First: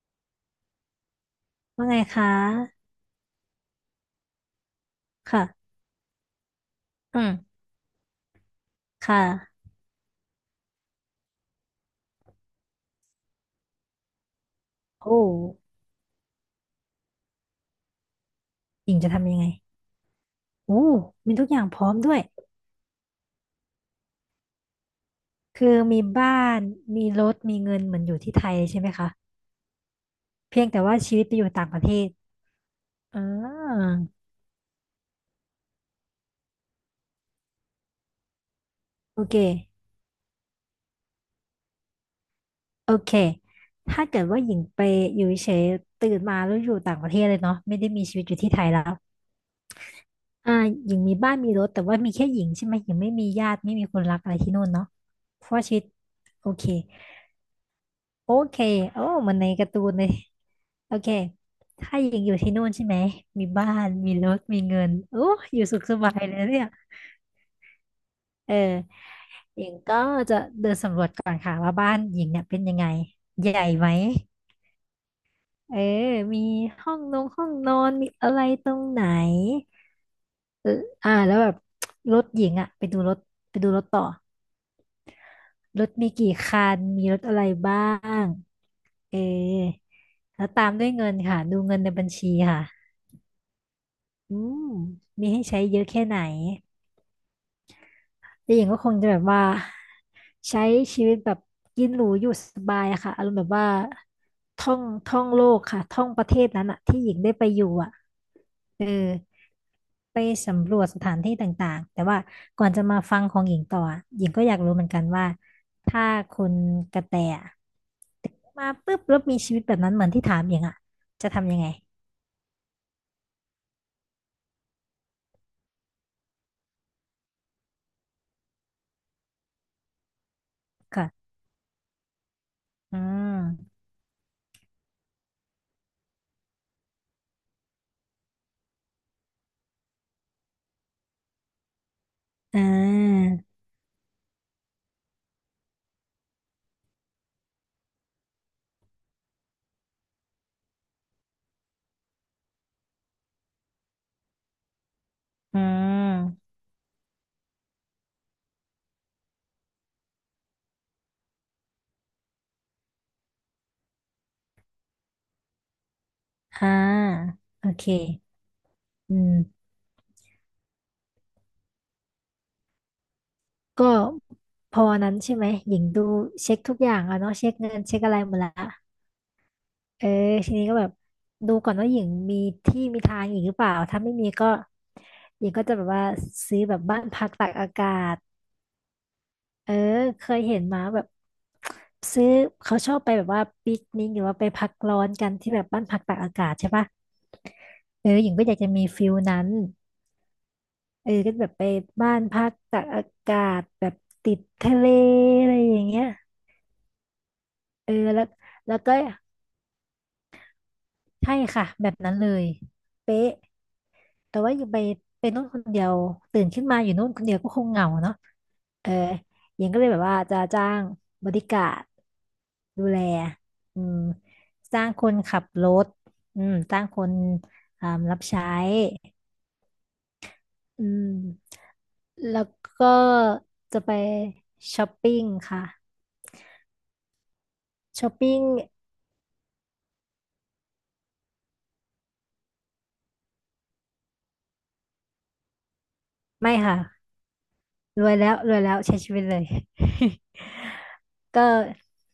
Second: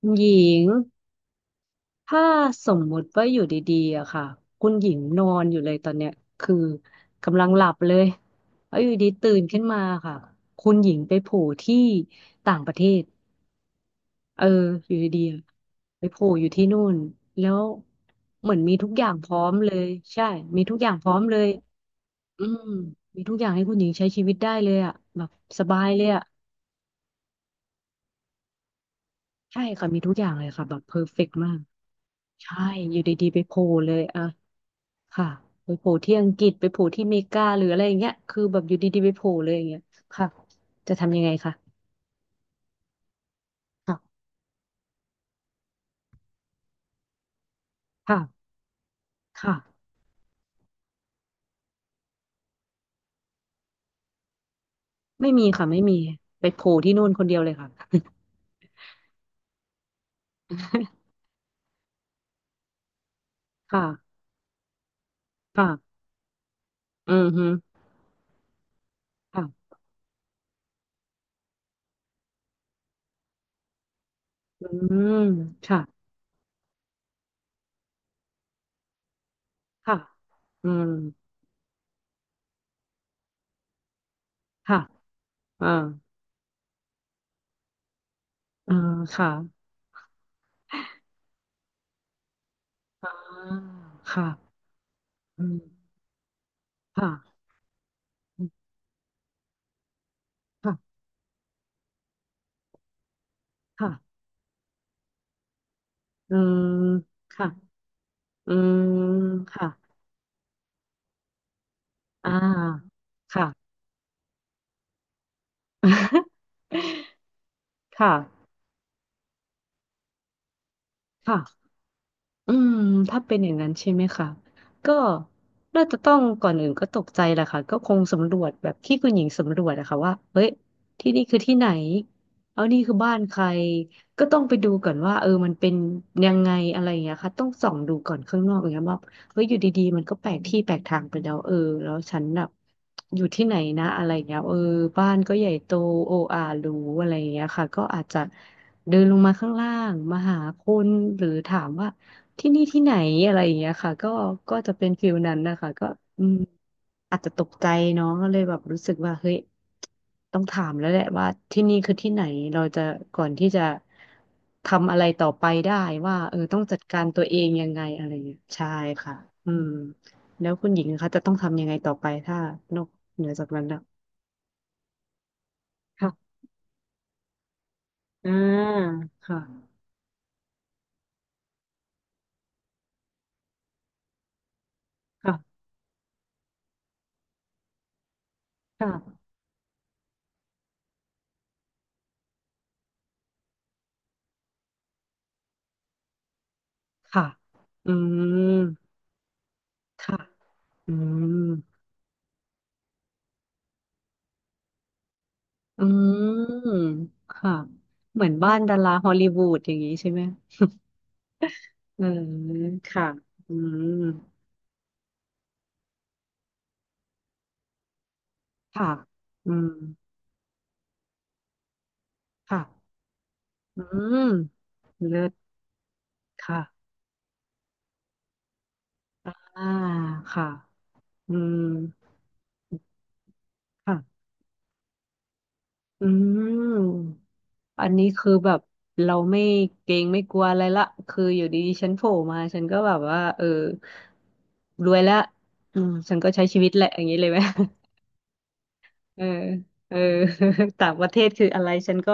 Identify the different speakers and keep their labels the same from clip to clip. Speaker 1: คุณหญิง
Speaker 2: ว่าไง
Speaker 1: ถ้า
Speaker 2: คะ
Speaker 1: สมมุติว่าอยู่ดีๆอะค่ะคุณหญิงนอนอยู่
Speaker 2: ค่ะ
Speaker 1: เลยตอนเนี้ยคือ
Speaker 2: อื
Speaker 1: กำลัง
Speaker 2: ม
Speaker 1: หลับเลยแล้วอยู่ดี
Speaker 2: ค่ะ
Speaker 1: ตื่นขึ้นมาค่ะคุณหญิงไปโผล่ที่ต่างประเทศเอออยู่
Speaker 2: โอ้
Speaker 1: ดีๆอะไปโผล่อยู่ที่นู่นแล้วเหมือนมีทุ
Speaker 2: ห
Speaker 1: ก
Speaker 2: ญิง
Speaker 1: อย่า
Speaker 2: จะ
Speaker 1: งพ
Speaker 2: ทำ
Speaker 1: ร้
Speaker 2: ยั
Speaker 1: อ
Speaker 2: งไง
Speaker 1: มเลยใช่มีทุ
Speaker 2: โอ้
Speaker 1: กอย่างพร้อม
Speaker 2: มี
Speaker 1: เล
Speaker 2: ทุ
Speaker 1: ย
Speaker 2: กอย่างพร้อมด้วย
Speaker 1: อืมมีทุกอย่างให้คุณหญิงใช้ชีวิตได้เลยอะแบบส
Speaker 2: คือ
Speaker 1: บาย
Speaker 2: มี
Speaker 1: เลยอะ
Speaker 2: บ้าน มีรถมีเงินเหมือนอยู่ที่ไทยใช่ไหมคะ
Speaker 1: ใช่ค่ะมีทุกอย่างเลย
Speaker 2: เพี
Speaker 1: ค่ะ
Speaker 2: ยง
Speaker 1: แบ
Speaker 2: แต่
Speaker 1: บเพ
Speaker 2: ว่า
Speaker 1: อร์
Speaker 2: ชี
Speaker 1: เฟ
Speaker 2: วิต
Speaker 1: ก
Speaker 2: ไป
Speaker 1: ต์
Speaker 2: อยู่
Speaker 1: มาก
Speaker 2: ต่างประเทศ
Speaker 1: ใช่อยู่
Speaker 2: อ่
Speaker 1: ดีๆไปโผล่
Speaker 2: า
Speaker 1: เลยอะ ค่ะไปโผล่ที่อังกฤษไปโผล่ที่เมกาหรืออะไรอย่างเงี้ยคือแบบอยู่ดีๆไป
Speaker 2: โอ
Speaker 1: โผล่
Speaker 2: เค
Speaker 1: เลยอย่างเงี้ยค่ะจะทำยังไงคะ
Speaker 2: โอเค ถ้า
Speaker 1: ค่ะ
Speaker 2: เกิดว่าหญิงไปอยู่เฉยๆตื่นมาแล้วอยู่ต่างประเทศเลยเนาะไม่ได้มีชีวิตอยู่
Speaker 1: ค่ะ
Speaker 2: ที่ไทยแล้ว
Speaker 1: ค่ะ
Speaker 2: อ่าหญิงมีบ้านมีรถแต่ว่ามีแค่หญิงใช่ไหมหญิงไม่มีญาติไม่มีคนรักอะไรที่นู่นเนาะ
Speaker 1: ไม่มี
Speaker 2: เพราะว่า
Speaker 1: ค่ะ
Speaker 2: ชี
Speaker 1: ไม่
Speaker 2: วิต
Speaker 1: มีไป
Speaker 2: โอ
Speaker 1: โผ
Speaker 2: เค
Speaker 1: ล่ที่นู่นคนเดียวเลยค่ะ
Speaker 2: โอเคโอ้มันในการ์ตูนเลยโอเค ถ้าหญิงอยู่ที่นู่นใช่ไหมมีบ้า น มี
Speaker 1: ค่ะ
Speaker 2: รถมีเงินโอ้อยู่สุขส
Speaker 1: ค่ะ
Speaker 2: บายเลยเนี่ย
Speaker 1: อืมฮึ
Speaker 2: เออ
Speaker 1: ค่ะ
Speaker 2: หญิงก็จะเดินสำรวจก่อนค่ะว่าบ้านหญิงเนี่ยเป็นยังไง ใหญ่ไหม
Speaker 1: อืม
Speaker 2: เอ
Speaker 1: ค่ะ
Speaker 2: อมีห้องนอนมีอะไรตรงไหน
Speaker 1: ค่ะอื
Speaker 2: เออ
Speaker 1: ม
Speaker 2: อ่าแล้วแบบรถหญิงอะไปดูรถไปดูรถต่อ
Speaker 1: ค่ะอ่า
Speaker 2: รถมีกี่คันมีรถอะไรบ้าง
Speaker 1: อ่า
Speaker 2: เออ
Speaker 1: ค่ะ
Speaker 2: แล้วตามด้วยเงินค่ะดูเงินในบัญชีค่ะ
Speaker 1: อ่าค่ะ
Speaker 2: อืมมีให้
Speaker 1: อืม
Speaker 2: ใช้เยอะแค่ไหน
Speaker 1: ค่ะ
Speaker 2: แต่หญิงก็คงจะแบบว่าใช้
Speaker 1: ค่ะ
Speaker 2: ชีวิตแบบกินหรูอยู่สบายอะค่ะอารมณ์แบบว่า
Speaker 1: ค่ะ
Speaker 2: ท่องโลกค่ะท่องประเท
Speaker 1: อื
Speaker 2: ศ
Speaker 1: ม
Speaker 2: นั้นอะที่หญิงได้ไป
Speaker 1: ค่ะ
Speaker 2: อยู่อะ
Speaker 1: อืม
Speaker 2: เออ
Speaker 1: ค่ะ
Speaker 2: ไปสำรวจสถานที่ต่างๆแต่ว่า
Speaker 1: อ่
Speaker 2: ก่อนจะ
Speaker 1: า
Speaker 2: มาฟังของ
Speaker 1: ค่ะ
Speaker 2: หญิงต่ออะหญิงก็อยากรู้เหมือนกันว่าถ้าคุณกระ แตอะ
Speaker 1: ค่ะ
Speaker 2: มาปุ๊บแล้วมีชีวิตแบบนั้นเหมือนที่ถามหญิงอะจะทำยัง
Speaker 1: ค่ะ
Speaker 2: ไง
Speaker 1: อืมถ้าเป็นอย่างนั้นใช่ไหมคะก็น่าจะต้องก่อนอื่นก็ตกใจแหละค่ะก็คงสำรวจแบบที่คุณหญิงสำรวจอะค่ะว่าเฮ้ยที่นี่
Speaker 2: ค่ะ
Speaker 1: คือที่ไหนเอานี่คือ
Speaker 2: อื
Speaker 1: บ้านใคร
Speaker 2: ม
Speaker 1: ต้องไปดูก่อนว่ามันเป็นยังไงอะไรอย่างเงี้ยค่ะต้องส่องดูก่อนข้างนอกอย่างเงี้ยว่าเฮ้ยอยู่ดีๆมันก็แปลกที่แปลกทางไปแล้วแล้วฉันแบบ
Speaker 2: อ่
Speaker 1: อยู่
Speaker 2: า
Speaker 1: ที่ไหนนะอะไรอย่างเงี้ยบ้านก็ใหญ่โตโออาหรูอะไรอย่างเงี้ยค่ะก็อาจจะเดินลงมาข้างล่างมาหาคนหรือถามว่า ที่นี่ที่ไหนอะไรอย่างเงี้ยค่ะก็ก็จะเป็นฟิลนั้นนะ
Speaker 2: อื
Speaker 1: คะก็อืม
Speaker 2: ม
Speaker 1: อาจจะตกใจเนาะก็เลยแบบรู้สึกว่าเฮ้ยต้องถามแล้วแหละว่าที่นี่คือที่ไหนเราจะก่อนที่จะทำอะไรต่อไปได้ว่าต้อง
Speaker 2: อ่า
Speaker 1: จัดการตัวเอง
Speaker 2: โอ
Speaker 1: ยังไง
Speaker 2: เค
Speaker 1: อะไรอย่างเงี้ยใช่
Speaker 2: อื
Speaker 1: ค่ะอืม
Speaker 2: ม
Speaker 1: แล้วคุณหญิงนะคะจะต้องทำยังไงต่อไปถ้านอกเหนือจากนั้นนะ
Speaker 2: ก็พอวันนั้นใช่ไหมหญิงดู
Speaker 1: ค่ะ
Speaker 2: เช็คทุกอย่างอะเนาะเช็คเงินเช็คอะไร
Speaker 1: อ่า
Speaker 2: หมดละ
Speaker 1: ค่ะ
Speaker 2: เออทีนี้ก็แบบดูก่อนว่าหญิงมีที่มีทางหญิงหรือเปล่าถ้าไม่มีก็
Speaker 1: ค่ะ
Speaker 2: หญิงก็จะแบบว่าซื้อแบบบ้านพักตากอากาศ
Speaker 1: ค่ะ
Speaker 2: เออเคยเห็นมาแบบซื้อเขาชอบไปแบบว่าปิกนิกหรือว่าไปพักร้อนกันที่แบบบ้านพักตากอากาศใช่ปะ
Speaker 1: ค่ะอื
Speaker 2: เออหญิงก็อยาก
Speaker 1: ม
Speaker 2: จะมีฟิลนั้น
Speaker 1: ค่ะอื
Speaker 2: เออก็แบบไป
Speaker 1: ม
Speaker 2: บ้านพักตากอากาศแบบติดทะเลอะไรอ
Speaker 1: อื
Speaker 2: ย่างเงี้ย
Speaker 1: มค่ะ
Speaker 2: เออ
Speaker 1: เหมือนบ้าน
Speaker 2: แล้
Speaker 1: ดา
Speaker 2: ว
Speaker 1: รา
Speaker 2: ก็
Speaker 1: ฮอลลีวูดอย่างนี้ใช่ไหม
Speaker 2: ใช่ค่ะแบบ
Speaker 1: เออ
Speaker 2: นั้นเลย
Speaker 1: ค่ะ
Speaker 2: เป๊ะ
Speaker 1: อืม
Speaker 2: แต่ว่าอยู่ไปนู่นคนเดียวตื่นขึ้นมาอยู่นู่นคนเดียวก็คงเหงาเนาะ
Speaker 1: ค่ะ
Speaker 2: เออ
Speaker 1: อื
Speaker 2: หญิ
Speaker 1: ม
Speaker 2: งก็เลยแบบว่าจะจ้างบริการด
Speaker 1: ค่ะ
Speaker 2: ดูแลอื
Speaker 1: อื
Speaker 2: ม
Speaker 1: ม
Speaker 2: จ้างคน
Speaker 1: เลิ
Speaker 2: ขับ
Speaker 1: ศ
Speaker 2: รถอืมจ้าง
Speaker 1: ค่ะ
Speaker 2: คนอ่ารับใช้
Speaker 1: อ่าค่ะ
Speaker 2: อืม
Speaker 1: อืม
Speaker 2: แล้วก็จะไป
Speaker 1: ค่ะ
Speaker 2: ช้อปปิ้งค่ะ
Speaker 1: อืมอันนี้
Speaker 2: ช้อป
Speaker 1: คือ
Speaker 2: ปิ้ง
Speaker 1: แบบเราไม่เกรงไม่กลัวอะไรละคืออยู่ดีๆฉันโผล่มาฉันก็แบบว่ารวยแล้วอืมฉันก็ใช้
Speaker 2: ไม่
Speaker 1: ชีวิต
Speaker 2: ค่ะ
Speaker 1: แหละอย่างนี้เลยไหม
Speaker 2: รวยแล้วรวยแล้วใช้ชี
Speaker 1: เอ
Speaker 2: วิต
Speaker 1: อ
Speaker 2: เลย
Speaker 1: เออ ต่างประเทศ คื
Speaker 2: ก็
Speaker 1: ออะไรฉันก็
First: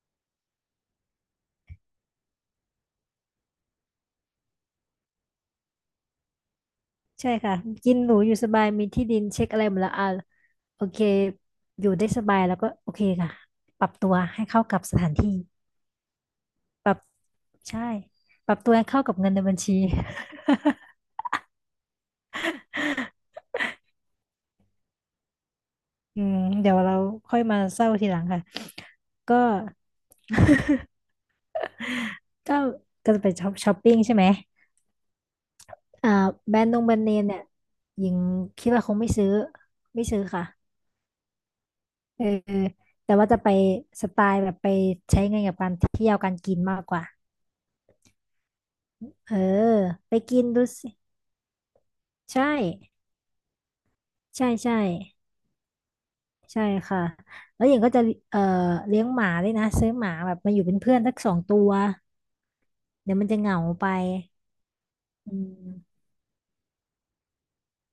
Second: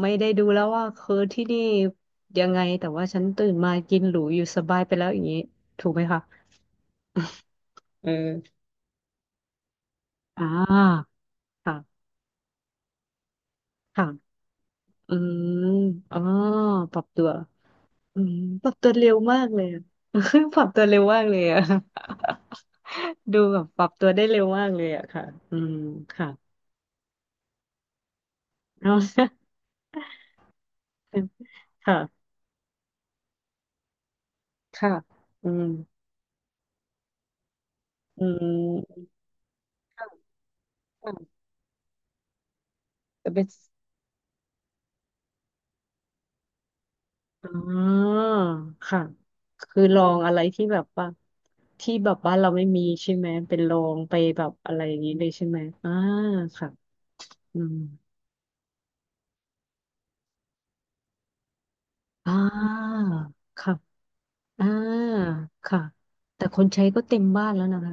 Speaker 1: ไม่ได้ดูแล้วว่าคือที่นี่ยังไงแต่ว่าฉันตื่นมากินหรูอยู่สบายไปแล้วอย่างนี้ถูกไหมคะ
Speaker 2: ใช่ค่ะกิน
Speaker 1: เอ
Speaker 2: หรูอยู่ส
Speaker 1: อ
Speaker 2: บายมีที่ดินเช็คอะไรหมดแล้วอ่ะ
Speaker 1: อ่
Speaker 2: โอเค
Speaker 1: าค่ะ
Speaker 2: อยู่ได้สบายแล้วก็โอเคค่ะปรับตัว
Speaker 1: ค่ะ
Speaker 2: ให้เข้ากับสถา
Speaker 1: อื
Speaker 2: นที่
Speaker 1: มอ๋อ
Speaker 2: ปรั
Speaker 1: ป
Speaker 2: บ
Speaker 1: รับตัว
Speaker 2: ใช่
Speaker 1: อืม
Speaker 2: ปรับ
Speaker 1: ป
Speaker 2: ตั
Speaker 1: รั
Speaker 2: ว
Speaker 1: บ
Speaker 2: ให้
Speaker 1: ตัว
Speaker 2: เข้า
Speaker 1: เร็
Speaker 2: กั
Speaker 1: ว
Speaker 2: บเงินใน
Speaker 1: มาก
Speaker 2: บัญ
Speaker 1: เลย
Speaker 2: ชี
Speaker 1: อะ ป รับตัวเร็วมากเลยอะ ดูแบบปรับตัวได้เร็วมากเลยอะค่ะอืม
Speaker 2: อื
Speaker 1: ค่ะ
Speaker 2: มเดี๋ยวเราค่อยมาเศร้าทีหลังค่ะ
Speaker 1: เอา
Speaker 2: ก็
Speaker 1: ค่ะ
Speaker 2: ก็ก็จะไปช้อปปิ้งใช่ไหม
Speaker 1: ค่ะอืม
Speaker 2: อ่าแบรนด์เนมเนี่ยหญิง
Speaker 1: อื
Speaker 2: คิดว่าคง
Speaker 1: ม
Speaker 2: ไม่ซื้อไม่
Speaker 1: ค่ะ
Speaker 2: ซื้อค่ะ
Speaker 1: ค่ะ
Speaker 2: เออแต่ว่า
Speaker 1: แต่
Speaker 2: จะ
Speaker 1: เป็น
Speaker 2: ไปสไตล์แบบไปใช้เงินกับการเที่ยวการกินมากกว่า
Speaker 1: อ๋อค่ะ
Speaker 2: เออ
Speaker 1: คือลอ
Speaker 2: ไป
Speaker 1: งอะไร
Speaker 2: กินดู
Speaker 1: ที่แบบ
Speaker 2: สิ
Speaker 1: ว่าที่แบบบ้าน
Speaker 2: ใช่
Speaker 1: เราไม่มีใช่ไหมเป็นลองไปแบ
Speaker 2: ใช่
Speaker 1: บอะ
Speaker 2: ใช่
Speaker 1: ไรอย่างนี้เลยใช่ไหมอ่า
Speaker 2: ใช่
Speaker 1: ค่ะ
Speaker 2: ค่ะ
Speaker 1: อื
Speaker 2: แล้วหญิ
Speaker 1: ม
Speaker 2: งก็จะเอ่อเลี้ยงหมาด้วยนะซื้อหมาแบบมาอยู่เป็นเพื่อนสักสองตัว
Speaker 1: อ่า
Speaker 2: เดี๋ยวมันจะเหงา
Speaker 1: ค่ะ
Speaker 2: ไป
Speaker 1: อ่า
Speaker 2: อื
Speaker 1: ค่ะ
Speaker 2: ม
Speaker 1: แต่คนใช้ก็เต็มบ้านแล้วนะคะ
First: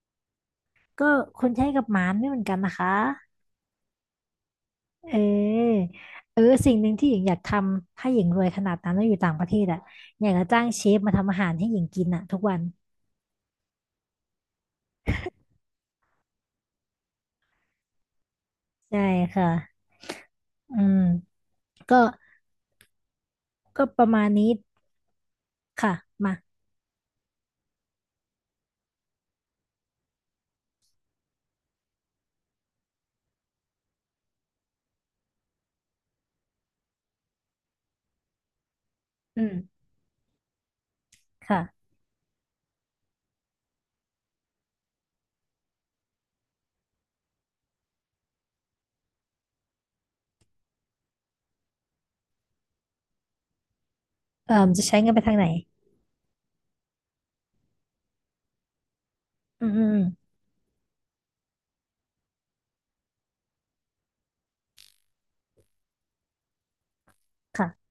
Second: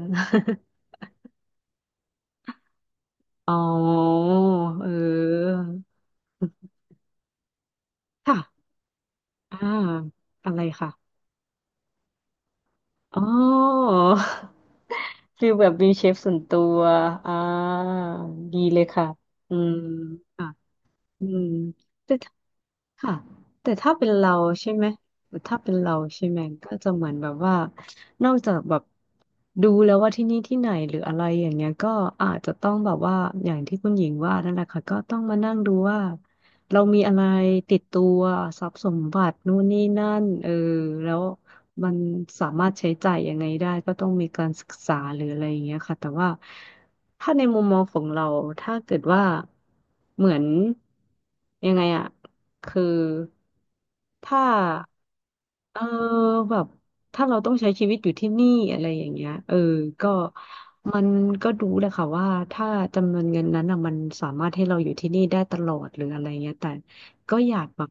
Speaker 2: ก็คนใช้กับหมาไม่เหมือนกันนะคะ
Speaker 1: อ๋อเ
Speaker 2: เ
Speaker 1: ออ
Speaker 2: ออเออสิ่งหนึ่งที่หญิงอยากทำถ้าหญิง
Speaker 1: ค่ะ
Speaker 2: รวยขนาดนั้นแล้วอยู่ต่างประเท
Speaker 1: อ่า
Speaker 2: ศอ่ะอยากจะ
Speaker 1: อะไร
Speaker 2: จ้างเชฟ
Speaker 1: ค่ะ
Speaker 2: มาทำอาหารให้หญิงกินอ่ะทุกวัน
Speaker 1: อ๋อ คือแบบมีเชฟส่วนตัวอ่าดีเลย
Speaker 2: ใช่
Speaker 1: ค่ะ
Speaker 2: ค่ะ
Speaker 1: อืม
Speaker 2: อืม
Speaker 1: อืม
Speaker 2: ก็
Speaker 1: แต่เธ ค่ะแต่
Speaker 2: ก็
Speaker 1: ถ้า
Speaker 2: ป
Speaker 1: เป็
Speaker 2: ระ
Speaker 1: น
Speaker 2: มาณ
Speaker 1: เรา
Speaker 2: นี้
Speaker 1: ใช่ไหมแต่ถ้าเป็น
Speaker 2: ค่ะ
Speaker 1: เราใช่
Speaker 2: มา
Speaker 1: ไหมก็จะเหมือนแบบว่านอกจากแบบดูแล้วว่าที่นี่ที่ไหนหรืออะไรอย่างเงี้ยก็อาจจะต้องแบบว่าอย่างที่คุณหญิงว่านั่นแหละค่ะก็ต้องมานั่งดูว่าเรามีอะไรติดตัวทรัพย์สมบัติ
Speaker 2: อื
Speaker 1: นู่นนี่
Speaker 2: ม
Speaker 1: นั่นแล้ว
Speaker 2: ค่ะ
Speaker 1: มันสามารถใช้จ่ายยังไงได้ก็ต้องมีการศึกษาหรืออะไรอย่างเงี้ยค่ะแต่ว่าถ้าในมุมมองของเราถ้าเกิดว่าเหมือนยังไงอะ คือถ้า
Speaker 2: เอ่อจะใช้เงินไปทางไหน
Speaker 1: เออแบบถ้าเราต้องใช้ชีวิตอยู่ที่นี่อะไรอย่างเงี้ย
Speaker 2: อืมอืมอืม
Speaker 1: ก็มันดู้แหละค่ะว่าถ้าจำนวนเงินนั้นอ่ะมันสามารถให้เราอยู่ที่นี่ได้ตลอดหรืออะไรเงี้ยแต่ก็อยากแบบ
Speaker 2: ค่ะ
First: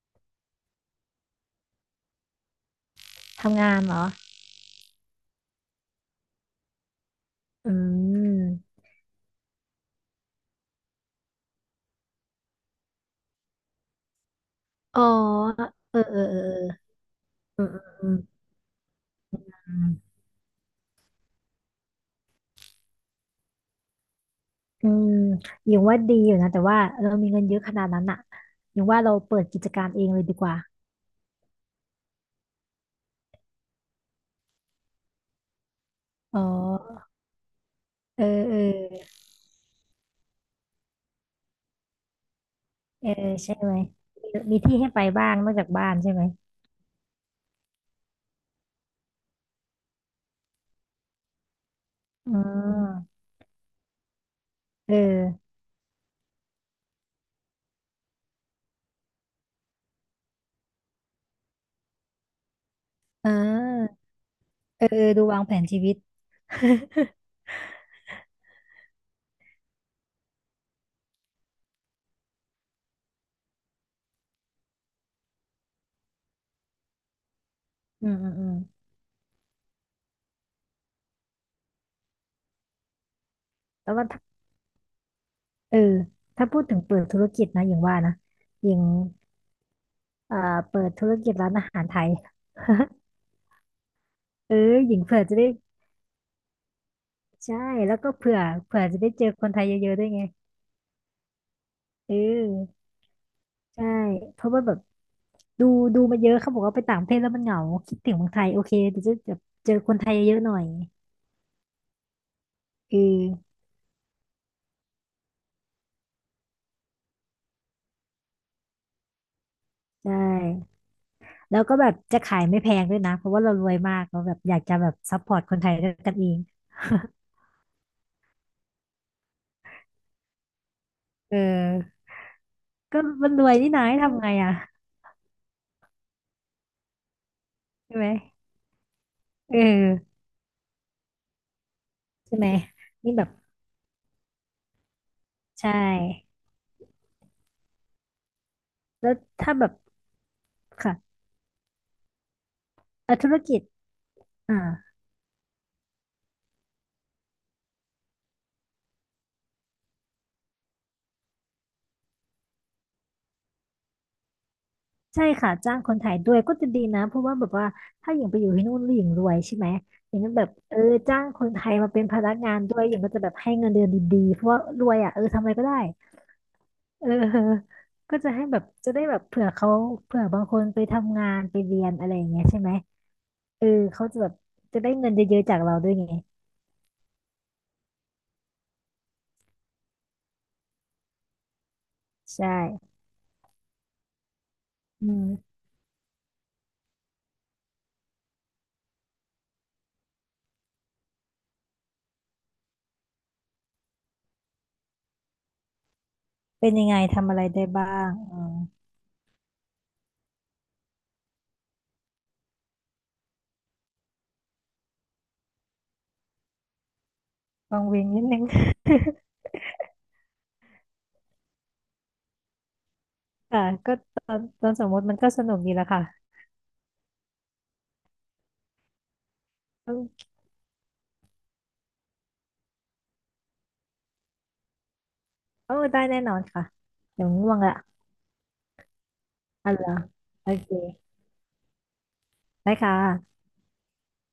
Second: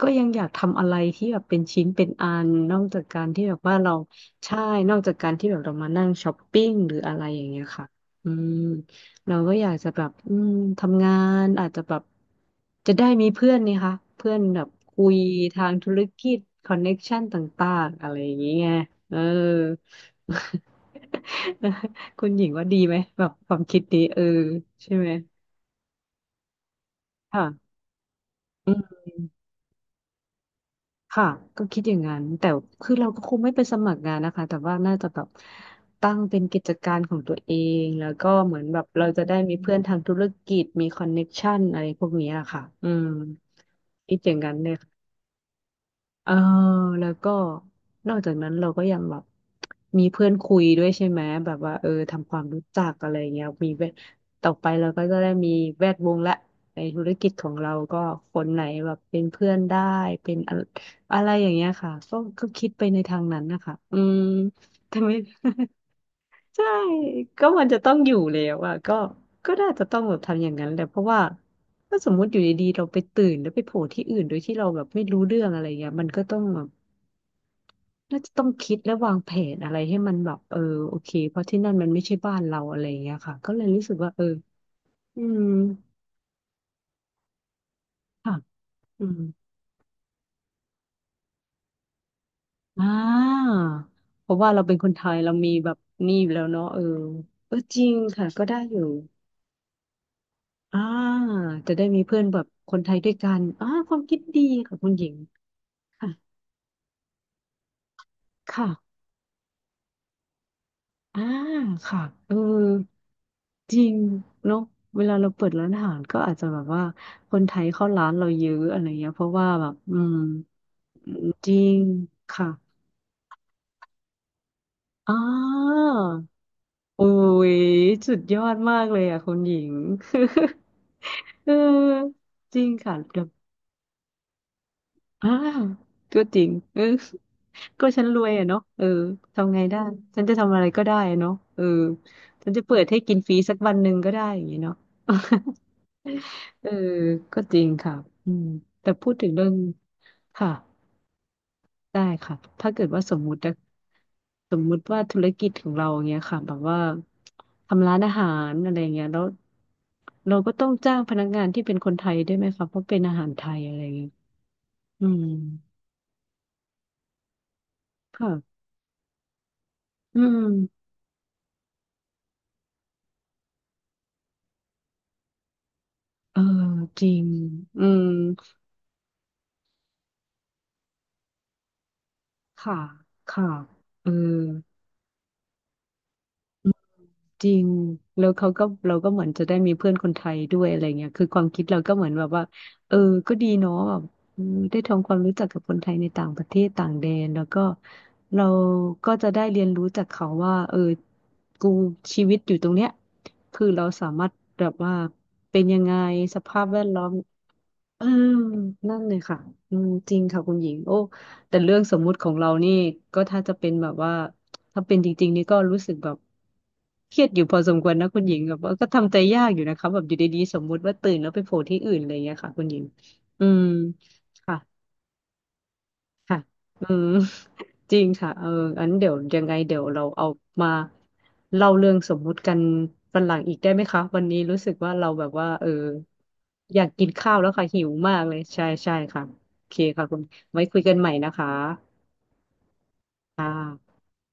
Speaker 1: ก็ยังอยากทำอะไรที่แบบเป็นชิ้นเป็นอันนอกจากการที่แบบ
Speaker 2: ทำงา
Speaker 1: ว่า
Speaker 2: น
Speaker 1: เรา
Speaker 2: เหรอ
Speaker 1: ใช่นอกจากการที่แบบเรามานั่งช้อปปิ้งหรืออะไรอย่างเงี้ย
Speaker 2: อื
Speaker 1: ค่ะอืม
Speaker 2: ม
Speaker 1: เราก็อยากจะแบบอืมทำงานอาจจะแบบจะได้มีเพื่อนนี่คะเพื่อนแบบ
Speaker 2: อ๋
Speaker 1: คุ
Speaker 2: อ
Speaker 1: ยทางธุ
Speaker 2: เออ
Speaker 1: ร
Speaker 2: เออ
Speaker 1: กิ
Speaker 2: เอ
Speaker 1: จคอนเน็
Speaker 2: อ
Speaker 1: กชันต
Speaker 2: เออ
Speaker 1: ่า
Speaker 2: อืม
Speaker 1: งๆ
Speaker 2: อื
Speaker 1: อะไร
Speaker 2: ม
Speaker 1: อย่างเงี้ยเออ
Speaker 2: อืม
Speaker 1: คุณหญิงว่าดีไหมแบบความคิดนี้
Speaker 2: อื
Speaker 1: ใช่
Speaker 2: ม
Speaker 1: ไหม
Speaker 2: อมอยังว่าดีอยู่นะ แต่ว่าเรามีเงิ
Speaker 1: ค่ะ
Speaker 2: นเยอะขนาดนั้นอะ
Speaker 1: อื
Speaker 2: อ
Speaker 1: ม
Speaker 2: ยังว่าเราเปิดกิจการเองเลยดีกว่า
Speaker 1: ค่ะก็คิดอย่างนั้นแต่คือเราก็คงไม่ไปสมัครงานนะคะแต่ว่าน่าจะแบบตั้ง
Speaker 2: อ๋
Speaker 1: เป็น
Speaker 2: อ
Speaker 1: กิจการของตัวเองแล้ว
Speaker 2: เอ
Speaker 1: ก็
Speaker 2: อ
Speaker 1: เห
Speaker 2: เอ
Speaker 1: มื
Speaker 2: อ
Speaker 1: อนแบบเราจะได้มีเพื่อนทางธุรกิจมีคอนเน็กชันอะไรพวกเนี้ยค่ะอื
Speaker 2: เอ
Speaker 1: ม
Speaker 2: อใช่ไหม
Speaker 1: คิดอย่างนั้น
Speaker 2: มี
Speaker 1: เล
Speaker 2: ที่
Speaker 1: ย
Speaker 2: ให้ไปบ้างนอกจากบ้านใช่ไหม
Speaker 1: เออแล้วก็นอกจากนั้นเราก็ยังแบบมีเพื่อนคุยด้วยใช่ไหมแบบว่าทำ
Speaker 2: อื
Speaker 1: ความรู้จักอะไร
Speaker 2: ม
Speaker 1: เงี้ยมีแวดต่อไปเรา
Speaker 2: เอ
Speaker 1: ก็จะได้มี
Speaker 2: อ
Speaker 1: แวดวงละในธุรกิจของเราก็คนไหนแบบเป็นเพื่อนได้เป็นอะอะไรอย่างเงี้ยค่ะก็คิดไปในทาง
Speaker 2: เ
Speaker 1: นั้นนะคะอื
Speaker 2: ออ
Speaker 1: ม
Speaker 2: เออ เออ
Speaker 1: ทำไม
Speaker 2: ดูวางแผนชีวิต
Speaker 1: ใช่ ก็มันจะต้องอยู่แล้วอ่ะก็น่าจะต้องแบบทำอย่างนั้นแหละเพราะว่าถ้าสมมติอยู่ดีๆเราไปตื่นแล้วไปโผล่ที่อื่นโดยที่เราแบบไม่รู้เรื่องอะไรเงี้ยมันก็ต้องแบบ
Speaker 2: อืม
Speaker 1: น่า
Speaker 2: อื
Speaker 1: จะ
Speaker 2: ม
Speaker 1: ต้อ
Speaker 2: อื
Speaker 1: ง
Speaker 2: ม
Speaker 1: คิดและวางแผนอะไรให้มันแบบโอเคเพราะที่นั่นมันไม่ใช่บ้านเราอะไรอย่างเงี้ยค่ะก็เลยรู้
Speaker 2: แต่
Speaker 1: สึก
Speaker 2: ว่า
Speaker 1: ว่าเอ
Speaker 2: ถ้า
Speaker 1: ออืม
Speaker 2: เออถ้าพูดถึงเปิดธุรกิจนะหญิงว่านะ
Speaker 1: ค่ะ
Speaker 2: หญิง
Speaker 1: อืม
Speaker 2: เอ่อเปิดธุรกิจร้านอาหารไทย
Speaker 1: อ่าเพราะว่า
Speaker 2: เอ
Speaker 1: เรา
Speaker 2: อ
Speaker 1: เป็นค
Speaker 2: ห
Speaker 1: น
Speaker 2: ญิง
Speaker 1: ไทย
Speaker 2: เผื่อ
Speaker 1: เรา
Speaker 2: จะได้
Speaker 1: มีแบบนี่อยู่แล้วเนาะเออเอ
Speaker 2: ใช่
Speaker 1: อจริ
Speaker 2: แล้
Speaker 1: ง
Speaker 2: วก็
Speaker 1: ค่ะก็ได้อ
Speaker 2: เผื่
Speaker 1: ยู่
Speaker 2: อจะได้เจอคนไทยเยอะๆด้วยไง
Speaker 1: อ่าจะได้มี
Speaker 2: เ
Speaker 1: เพื่อนแบบค
Speaker 2: ออ
Speaker 1: นไทยด้วยกันอ่า
Speaker 2: ใช่
Speaker 1: ความคิด
Speaker 2: เพ
Speaker 1: ดี
Speaker 2: ราะว่าแบ
Speaker 1: ค่ะ
Speaker 2: บ
Speaker 1: คุณหญิง
Speaker 2: ดูดู
Speaker 1: ค่ะ
Speaker 2: มาเยอะเขาบอกว่าไปต่างประเทศแล้วมันเหงาคิดถึงเมืองไทยโอ
Speaker 1: ค่ะ
Speaker 2: เคเดี๋ยวจะแบบเจอคนไทยเยอะๆหน่อย
Speaker 1: อ่าค่ะเออ
Speaker 2: เออ
Speaker 1: จริงเนาะเวลาเราเปิดร้านอาหารก็อาจจะแบบว่าคนไทยเข้าร้านเราเยอะอะไรเงี้ยเพราะว่าแบบอื
Speaker 2: ใช
Speaker 1: ม
Speaker 2: ่
Speaker 1: จ
Speaker 2: แล้ว
Speaker 1: ริ
Speaker 2: ก็
Speaker 1: ง
Speaker 2: แบบจะขาย
Speaker 1: ค่ะ
Speaker 2: ไม่แพงด้วยนะเพราะว่าเรารวยมากเราแบบอยากจะแบบ
Speaker 1: อ่
Speaker 2: ซัพพอร์ตคนไทย
Speaker 1: า
Speaker 2: ด้วยกันเอง
Speaker 1: โอ้ยสุดยอดมากเลยอ่ะคุณหญิง
Speaker 2: เอ
Speaker 1: เ
Speaker 2: อ
Speaker 1: ออจริงค่ะ
Speaker 2: ก็
Speaker 1: เดี๋ยว
Speaker 2: มันรวยนี่นายทำไงอ่ะ
Speaker 1: อ่าก็จริงเออก็
Speaker 2: ใช่
Speaker 1: ฉั
Speaker 2: ไห
Speaker 1: น
Speaker 2: ม
Speaker 1: รวยอะเนาะเออ
Speaker 2: เ
Speaker 1: ทำไงได้
Speaker 2: ออ
Speaker 1: ฉันจะทำอะไรก็ได้อะเนาะเออ
Speaker 2: ใช่ไหม
Speaker 1: ฉันจะเปิดให้
Speaker 2: นี่
Speaker 1: กิน
Speaker 2: แบ
Speaker 1: ฟ
Speaker 2: บ
Speaker 1: รีสักวันหนึ่งก็ได้อย่างงี้เนาะ
Speaker 2: ใช่
Speaker 1: เออก็จริงค่ะอืมแต่พู
Speaker 2: แล้
Speaker 1: ด
Speaker 2: ว
Speaker 1: ถึงเรื่อ
Speaker 2: ถ้า
Speaker 1: ง
Speaker 2: แบบ
Speaker 1: ค่ะ
Speaker 2: ค่ะ
Speaker 1: ได้ค่ะถ้าเกิดว่าส
Speaker 2: เอ่อ
Speaker 1: ม
Speaker 2: ธุ
Speaker 1: มุ
Speaker 2: ร
Speaker 1: ตินะ
Speaker 2: กิจ
Speaker 1: ส
Speaker 2: อ่า
Speaker 1: มมุติว่าธุรกิจของเราอย่างเงี้ยค่ะแบบว่าทำร้านอาหารอะไรเงี้ยแล้วเราก็ต้องจ้างพนักงานที่เป็นคนไทยด้วยไหมคะเพราะเป็นอาหารไทยอะไรเงี้ยอื
Speaker 2: ใช่
Speaker 1: ม
Speaker 2: ค่ะจ้างคนไทยด้วยก็จะดีนะเพราะว่าแบบว่าถ้าหญิงไปอยู่
Speaker 1: ค่ะ
Speaker 2: ที่นู่นแล้วหญิงรวยใช่ไหมอย่า
Speaker 1: อื
Speaker 2: งนั้น
Speaker 1: ม
Speaker 2: แบบเออจ้างคนไทยมาเป็นพนักงานด้วยหญิงก็จะแบบให้เงินเดือนดีๆเพราะว่ารวยอ่ะเออทำอะไรก็ได้
Speaker 1: เออจ
Speaker 2: เอ
Speaker 1: ริง
Speaker 2: อ
Speaker 1: อืม
Speaker 2: ก็จะให้แบบจะได้แบบเผื่อเขาเผื่อบางคนไปทำงานไปเรียนอะไรอย่างเงี้ยใช่ไหม
Speaker 1: ค่ะค่ะ
Speaker 2: เออเขา
Speaker 1: เออ
Speaker 2: จะแบบจะได้เงินเยอะๆจากเราด้วยไง
Speaker 1: จริงแล้วเขาก็เราก็เหมือนจะได้มีเพื่อนคนไทยด้วยอะไรเงี้ยคือความคิดเราก็เหมือนแบบ
Speaker 2: ใช
Speaker 1: ว่า
Speaker 2: ่
Speaker 1: เออก็ดีเนาะแบบอืมได้
Speaker 2: อื
Speaker 1: ทำความรู้จัก
Speaker 2: ม
Speaker 1: กับคนไทยในต่างประเทศต่างแดนแล้วก็เราก็จะได้เรียนรู้จากเขาว่ากูชีวิตอยู่ตรงเนี้ยคือเราสามารถแบบว่าเป็นยังไงสภาพ
Speaker 2: เป็น
Speaker 1: แว
Speaker 2: ยั
Speaker 1: ด
Speaker 2: งไง
Speaker 1: ล้อม
Speaker 2: ทำอะไรได้บ้า
Speaker 1: อา
Speaker 2: ง
Speaker 1: นั่นเลยค่ะอืมจริงค่ะคุณหญิงโอ้แต่เรื่องสมมุติของเรานี่ก็ถ้าจะเป็นแบบว่าถ้าเป็นจริงๆนี่ก็รู้สึกแบบเครียดอยู่พอสม
Speaker 2: วั
Speaker 1: ค
Speaker 2: ง
Speaker 1: วร
Speaker 2: เวง
Speaker 1: นะคุ
Speaker 2: นิ
Speaker 1: ณ
Speaker 2: ด
Speaker 1: หญิ
Speaker 2: นึ
Speaker 1: ง
Speaker 2: ง
Speaker 1: แบ บว่าก็ทำใจยากอยู่นะคะแบบอยู่ดีๆสมมุติว่าตื่นแล้วไปโผล่ที่อื่นอะไรอย่างเงี้ยค่ะคุณหญิงอื
Speaker 2: ค่ะ
Speaker 1: ม
Speaker 2: ก็
Speaker 1: ค่ะ
Speaker 2: ตอนสมมติมันก็สนุกดีละค่ะ
Speaker 1: ค่ะอืม จริงค่ะอันเดี๋ยวยังไงเดี๋ยวเราเอา
Speaker 2: เออ
Speaker 1: มาเล่าเรื่องสมมุติกันวันหลังอีกได้ไหมคะวันนี้รู้สึกว่าเราแบบว่า
Speaker 2: เออได้แน่นอนค่ะ
Speaker 1: อยากกิน
Speaker 2: เดี๋ยว
Speaker 1: ข้าวแล้
Speaker 2: ง่
Speaker 1: ว
Speaker 2: วง
Speaker 1: ค่ะ
Speaker 2: ละ
Speaker 1: หิวมากเลยใช่ค่ะโอ
Speaker 2: อ่ะ
Speaker 1: เค
Speaker 2: เหรอ
Speaker 1: ค่ะคุณ
Speaker 2: โอ
Speaker 1: ไว้
Speaker 2: เค
Speaker 1: คุยกันใหม่นะคะ
Speaker 2: ได้ค่ะ
Speaker 1: ค่ะ